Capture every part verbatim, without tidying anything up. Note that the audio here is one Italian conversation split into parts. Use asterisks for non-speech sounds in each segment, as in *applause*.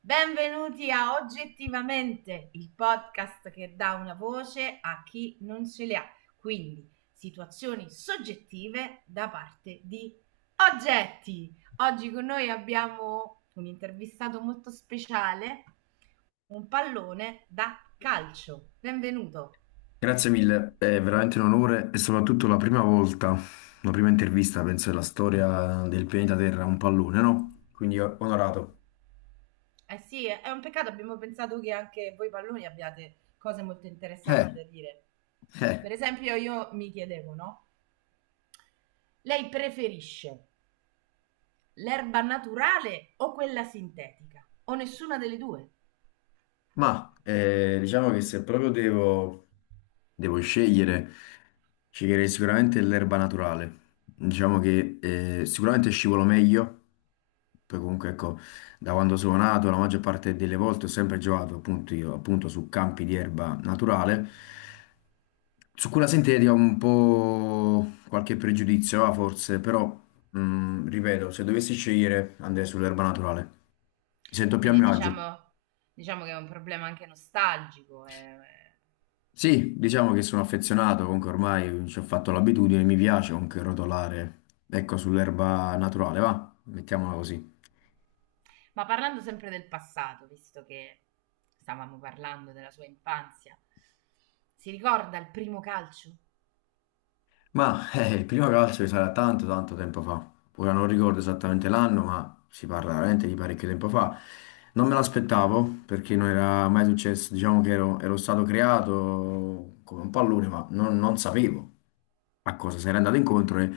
Benvenuti a Oggettivamente, il podcast che dà una voce a chi non ce le ha. Quindi situazioni soggettive da parte di oggetti. Oggi con noi abbiamo un intervistato molto speciale, un pallone da calcio. Benvenuto. Grazie mille, è veramente un onore e soprattutto la prima volta, la prima intervista, penso, della storia del pianeta Terra, a un pallone, no? Quindi eh, onorato. Eh sì, è è un peccato, abbiamo pensato che anche voi palloni abbiate cose molto interessanti Eh, da dire. eh, Per esempio, io mi chiedevo, no? Lei preferisce l'erba naturale o quella sintetica, o nessuna delle due. ma eh, diciamo che se proprio devo, devo scegliere, sceglierei sicuramente l'erba naturale. Diciamo che eh, sicuramente scivolo meglio, poi comunque ecco, da quando sono nato, la maggior parte delle volte ho sempre giocato appunto io, appunto su campi di erba naturale. Su quella senteria ho un po' qualche pregiudizio, ah, forse, però, mh, ripeto, se dovessi scegliere andrei sull'erba naturale. Mi sento più a Quindi mio agio. diciamo, diciamo che è un problema anche nostalgico, eh. Sì, diciamo che sono affezionato, comunque ormai ci ho fatto l'abitudine, mi piace comunque rotolare. Ecco, sull'erba naturale, va, mettiamola così. Ma parlando sempre del passato, visto che stavamo parlando della sua infanzia, si ricorda il primo calcio? Ma *laughs* eh, il primo calcio sarà tanto tanto tempo fa. Ora non ricordo esattamente l'anno, ma si parla veramente di parecchio tempo fa. Non me l'aspettavo perché non era mai successo, diciamo che ero, ero stato creato come un pallone, ma non, non sapevo a cosa sarei andato incontro e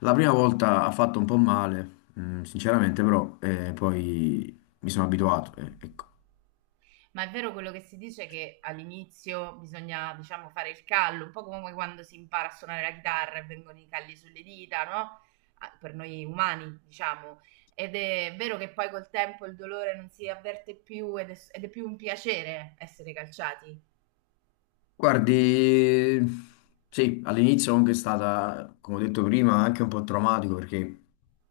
la prima volta ha fatto un po' male, mm, sinceramente, però eh, poi mi sono abituato. eh, ecco. Ma è vero quello che si dice che all'inizio bisogna, diciamo, fare il callo, un po' come quando si impara a suonare la chitarra e vengono i calli sulle dita, no? Ah, per noi umani, diciamo. Ed è vero che poi col tempo il dolore non si avverte più ed è, ed è più un piacere essere calciati. Guardi, sì, all'inizio comunque è stata, come ho detto prima, anche un po' traumatico perché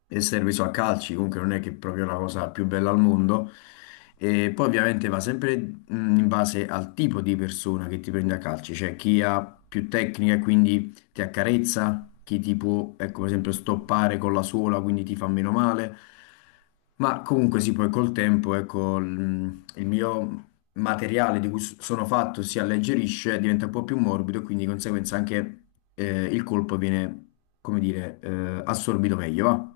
essere preso a calci comunque non è che è proprio la cosa più bella al mondo. E poi ovviamente va sempre mh, in base al tipo di persona che ti prende a calci, cioè chi ha più tecnica e quindi ti accarezza, chi ti può, ecco, per esempio, stoppare con la suola, quindi ti fa meno male. Ma comunque sì, poi col tempo, ecco, il il mio materiale di cui s- sono fatto si alleggerisce, diventa un po' più morbido e quindi di conseguenza anche eh, il colpo viene, come dire, eh, assorbito meglio, va?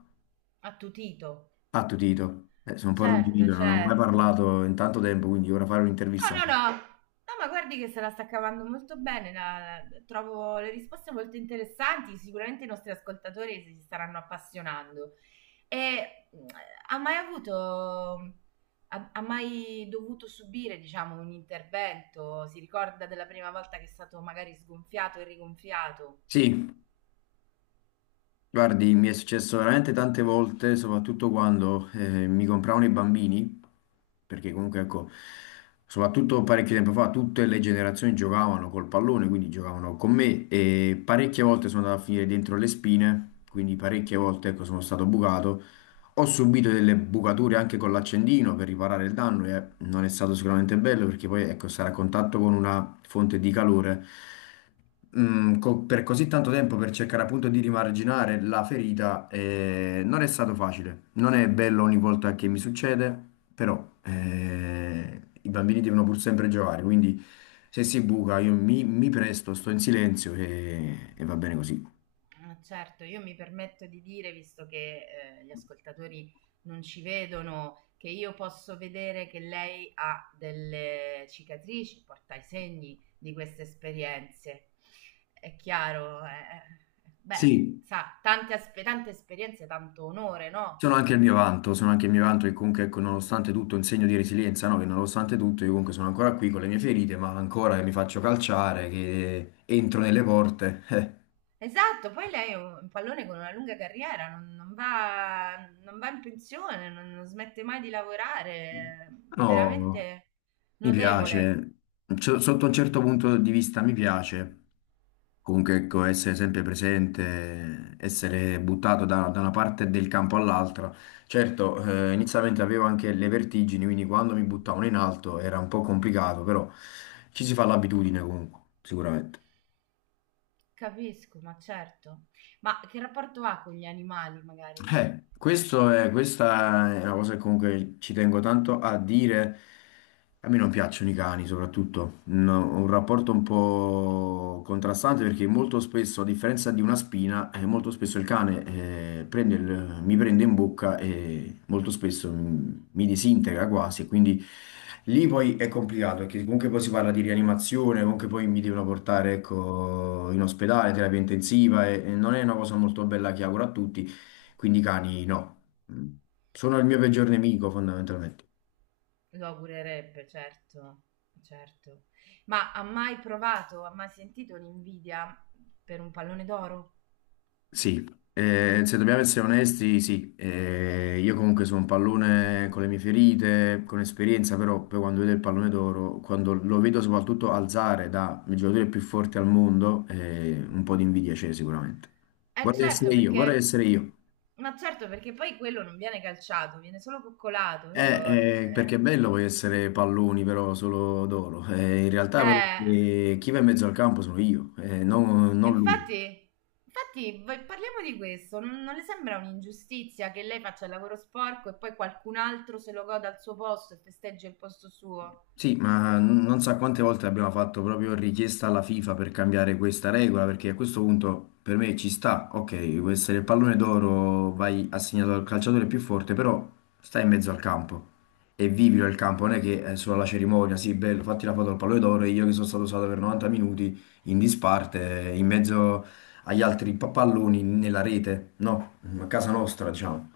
Attutito. Attutito. Eh, sono un po' Certo, arrugginito, non ho mai certo. parlato in tanto tempo, quindi ora fare un'intervista. No, no, no. No, ma guardi che se la sta cavando molto bene, la- la- trovo le risposte molto interessanti, sicuramente i nostri ascoltatori si staranno appassionando. E mh, ha mai avuto, ha, ha mai dovuto subire, diciamo, un intervento? Si ricorda della prima volta che è stato magari sgonfiato e rigonfiato? Sì. Guardi, mi è successo veramente tante volte, soprattutto quando eh, mi compravano i bambini, perché comunque, ecco, soprattutto parecchio tempo fa, tutte le generazioni giocavano col pallone, quindi giocavano con me e parecchie volte sono andato a finire dentro le spine, quindi parecchie volte, ecco, sono stato bucato. Ho subito delle bucature anche con l'accendino per riparare il danno e non è stato sicuramente bello perché poi, ecco, stare a contatto con una fonte di calore mm, co- per così tanto tempo per cercare appunto di rimarginare la ferita, eh, non è stato facile. Non è bello ogni volta che mi succede, però eh, i bambini devono pur sempre giocare, quindi se si buca io mi, mi presto, sto in silenzio e, e va bene così. Ah, certo, io mi permetto di dire, visto che eh, gli ascoltatori non ci vedono, che io posso vedere che lei ha delle cicatrici, porta i segni di queste esperienze. È chiaro, eh, eh, beh, Sì, sa, tante, aspe- tante esperienze, tanto onore, no? sono anche il mio vanto, sono anche il mio vanto che comunque ecco, nonostante tutto è un segno di resilienza, no? Che nonostante tutto io comunque sono ancora qui con le mie ferite, ma ancora che mi faccio calciare, che entro nelle porte. *laughs* eh. Esatto, poi lei è un pallone con una lunga carriera, non, non va, non va in pensione, non non smette mai di lavorare, è No, veramente Mi notevole. piace, C- Sotto un certo punto di vista mi piace, comunque ecco, essere sempre presente, essere buttato da, da una parte del campo all'altra. Certo, eh, inizialmente avevo anche le vertigini, quindi quando mi buttavano in alto era un po' complicato, però ci si fa l'abitudine comunque, sicuramente. Capisco, ma certo. Ma che rapporto ha con gli animali, magari? Eh, questo è- questa è una cosa che comunque ci tengo tanto a dire. A me non piacciono i cani, soprattutto. No, ho un rapporto un po' contrastante perché molto spesso, a differenza di una spina, eh, molto spesso il cane eh, prende il- mi prende in bocca e molto spesso mi, mi disintegra quasi. Quindi lì poi è complicato perché comunque poi si parla di rianimazione, comunque poi mi devono portare, ecco, in ospedale, terapia intensiva e e non è una cosa molto bella che auguro a tutti. Quindi i cani no, Mm. sono il mio peggior nemico fondamentalmente. Lo augurerebbe, certo, certo. Ma ha mai provato, ha mai sentito l'invidia per un pallone d'oro? Sì, eh, se dobbiamo essere onesti, sì, Eh, io comunque sono un pallone con le mie ferite, con esperienza, però poi quando vedo il pallone d'oro, quando lo vedo soprattutto alzare da il giocatore più forte al mondo, eh, un po' di invidia c'è sicuramente. Eh Vorrei certo, essere io, vorrei perché... essere io. Ma certo, perché poi quello non viene calciato, viene solo coccolato, vero? Eh, eh, perché è Eh... bello poi essere palloni però solo d'oro. Eh, in realtà però eh. eh, chi va in mezzo al campo sono io, eh, non, E non lui. infatti, infatti, v- parliamo di questo. Non, non le sembra un'ingiustizia che lei faccia il lavoro sporco e poi qualcun altro se lo goda al suo posto e festeggia il posto suo? Sì, ma n- non so quante volte abbiamo fatto proprio richiesta alla FIFA per cambiare questa regola, perché a questo punto per me ci sta, ok, può essere il pallone d'oro, vai assegnato al calciatore più forte, però stai in mezzo al campo e vivilo il campo, non è che è solo la cerimonia, sì, bello, fatti la foto al pallone d'oro e io che sono stato usato per novanta minuti in disparte, eh, in mezzo agli altri pa- palloni nella rete, no, a casa nostra, diciamo.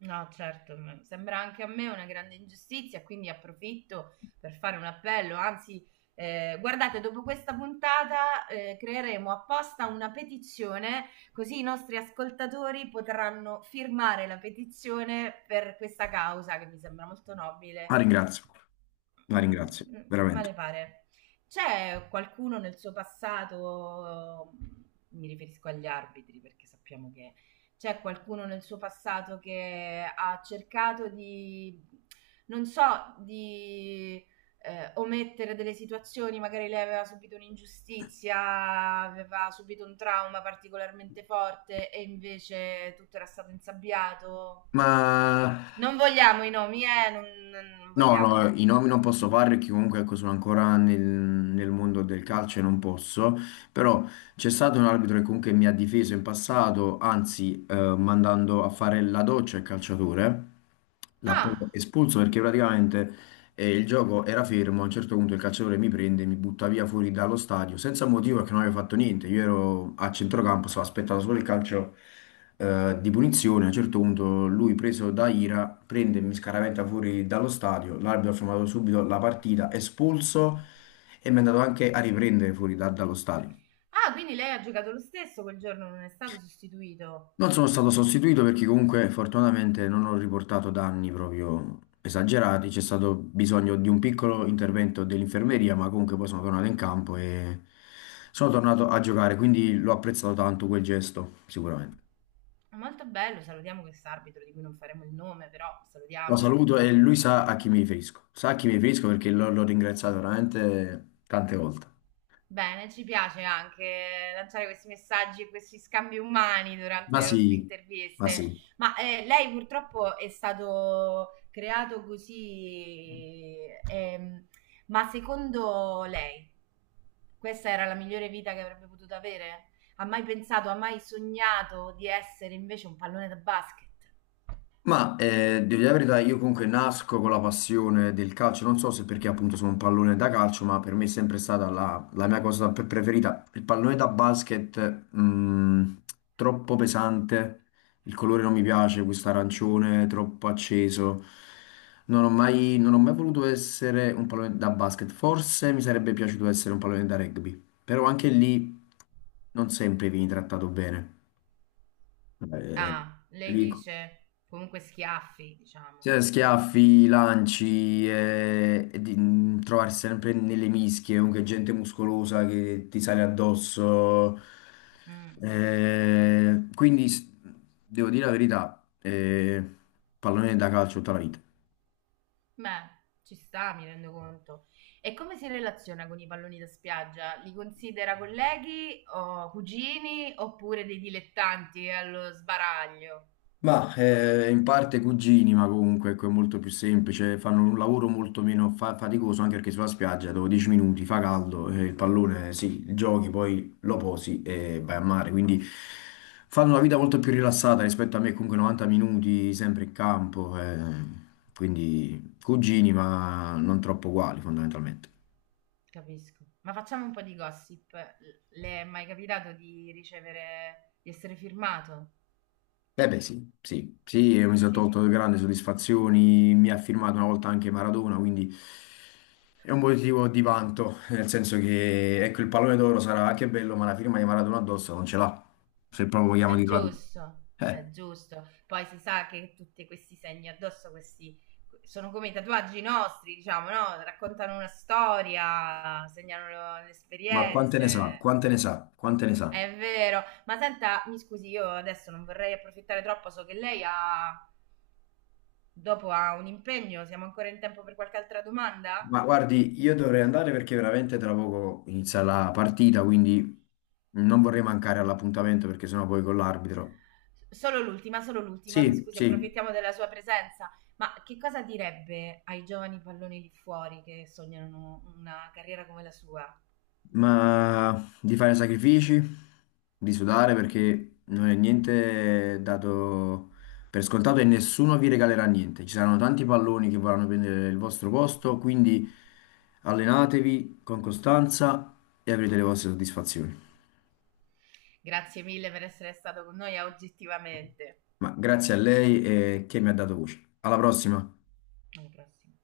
No, certo, m- sembra anche a me una grande ingiustizia, quindi approfitto per fare un appello. Anzi, eh, guardate, dopo questa puntata, eh, creeremo apposta una petizione, così i nostri ascoltatori potranno firmare la petizione per questa causa che mi sembra molto La nobile. ringrazio, la Mm, ringrazio, veramente. male pare. C'è qualcuno nel suo passato, mm, mi riferisco agli arbitri perché sappiamo che c'è qualcuno nel suo passato che ha cercato di, non so, di eh, omettere delle situazioni, magari lei aveva subito un'ingiustizia, aveva subito un trauma particolarmente forte e invece tutto era stato insabbiato. Ma Non vogliamo i nomi, eh, non, non No, no, vogliamo... i nomi non posso Mm. fare perché comunque ecco, sono ancora nel, nel mondo del calcio e non posso, però c'è stato un arbitro che comunque mi ha difeso in passato, anzi eh, mandando a fare la doccia al calciatore, l'ha proprio Ah, espulso perché praticamente e il gioco era fermo, a un certo punto il calciatore mi prende, mi butta via fuori dallo stadio, senza motivo perché non avevo fatto niente. Io ero a centrocampo, stavo aspettando solo il calcio eh, di punizione. A un certo punto lui, preso da ira, prende e mi scaraventa fuori dallo stadio. L'arbitro ha fermato subito la partita, espulso e mi è andato anche a riprendere fuori da- dallo stadio. ah, quindi lei ha giocato lo stesso quel giorno, non è stato sostituito. Non sono stato sostituito perché comunque fortunatamente non ho riportato danni proprio esagerati, c'è stato bisogno di un piccolo intervento dell'infermeria, ma comunque poi sono tornato in campo e sono tornato a giocare, quindi l'ho apprezzato tanto quel gesto, sicuramente. Molto bello, salutiamo questo arbitro di cui non faremo il nome, però Lo salutiamolo saluto perché e lui eh, sa a chi mi riferisco, sa a chi mi riferisco perché l'ho l'ho ringraziato veramente tante volte. bene, ci piace anche lanciare questi messaggi e questi scambi umani durante Ma le nostre sì, ma interviste, sì. ma eh, lei purtroppo è stato creato così, ehm, ma secondo lei questa era la migliore vita che avrebbe potuto avere? Ha mai pensato, ha mai sognato di essere invece un pallone da basket? Ma eh, devo dire la verità, io comunque nasco con la passione del calcio, non so se perché appunto sono un pallone da calcio, ma per me è sempre stata la, la mia cosa pre- preferita. Il pallone da basket, mh, troppo pesante, il colore non mi piace, questo arancione troppo acceso. Non ho mai, non ho mai voluto essere un pallone da basket, forse mi sarebbe piaciuto essere un pallone da rugby, però anche lì non sempre vieni trattato bene. Eh, Ah, lei Lì, dice comunque schiaffi, diciamo. sì, schiaffi, lanci e, e di mm, trovarsi sempre nelle mischie, comunque gente muscolosa che ti sale addosso. Mm. Eh, quindi s- devo dire la verità, eh, pallone da calcio tutta la vita. Beh, ci sta, mi rendo conto. E come si relaziona con i palloni da spiaggia? Li considera colleghi o cugini oppure dei dilettanti allo sbaraglio? Ma eh, in parte cugini, ma comunque ecco, è molto più semplice, fanno un lavoro molto meno fa- faticoso anche perché sulla spiaggia dopo dieci minuti fa caldo, eh, il pallone sì, giochi, poi lo posi e vai a mare, quindi fanno una vita molto più rilassata rispetto a me, comunque novanta minuti sempre in campo, eh, quindi cugini ma non troppo uguali fondamentalmente. Capisco. Ma facciamo un po' di gossip. Le è mai capitato di ricevere, di essere firmato? Eh beh sì, sì, sì, e mi sono Sì. tolto grandi soddisfazioni, mi ha firmato una volta anche Maradona, quindi... È un motivo di vanto, nel senso che ecco, il pallone d'oro sarà anche bello, ma la firma di Maradona addosso non ce l'ha, se proprio vogliamo È dirla tu. giusto, è Eh, giusto. Poi si sa che tutti questi segni addosso, questi sono come i tatuaggi nostri, diciamo, no? Raccontano una storia, segnano le ma quante ne sa, esperienze. quante ne sa, quante ne sa. È vero. Ma senta, mi scusi, io adesso non vorrei approfittare troppo, so che lei ha, dopo ha un impegno, siamo ancora in tempo per qualche altra domanda? Ma guardi, io dovrei andare perché veramente tra poco inizia la partita, quindi non vorrei mancare all'appuntamento perché sennò poi con l'arbitro. Solo l'ultima, solo l'ultima, mi Sì, scusi, sì. approfittiamo della sua presenza, ma che cosa direbbe ai giovani palloni lì fuori che sognano una carriera come la sua? Ma di fare sacrifici, di sudare perché non è niente dato per scontato e nessuno vi regalerà niente. Ci saranno tanti palloni che vorranno prendere il vostro posto, quindi allenatevi con costanza e avrete le vostre soddisfazioni. Grazie mille per essere stato con noi a Oggettivamente. Ma grazie a lei e che mi ha dato voce. Alla prossima! Alla prossima.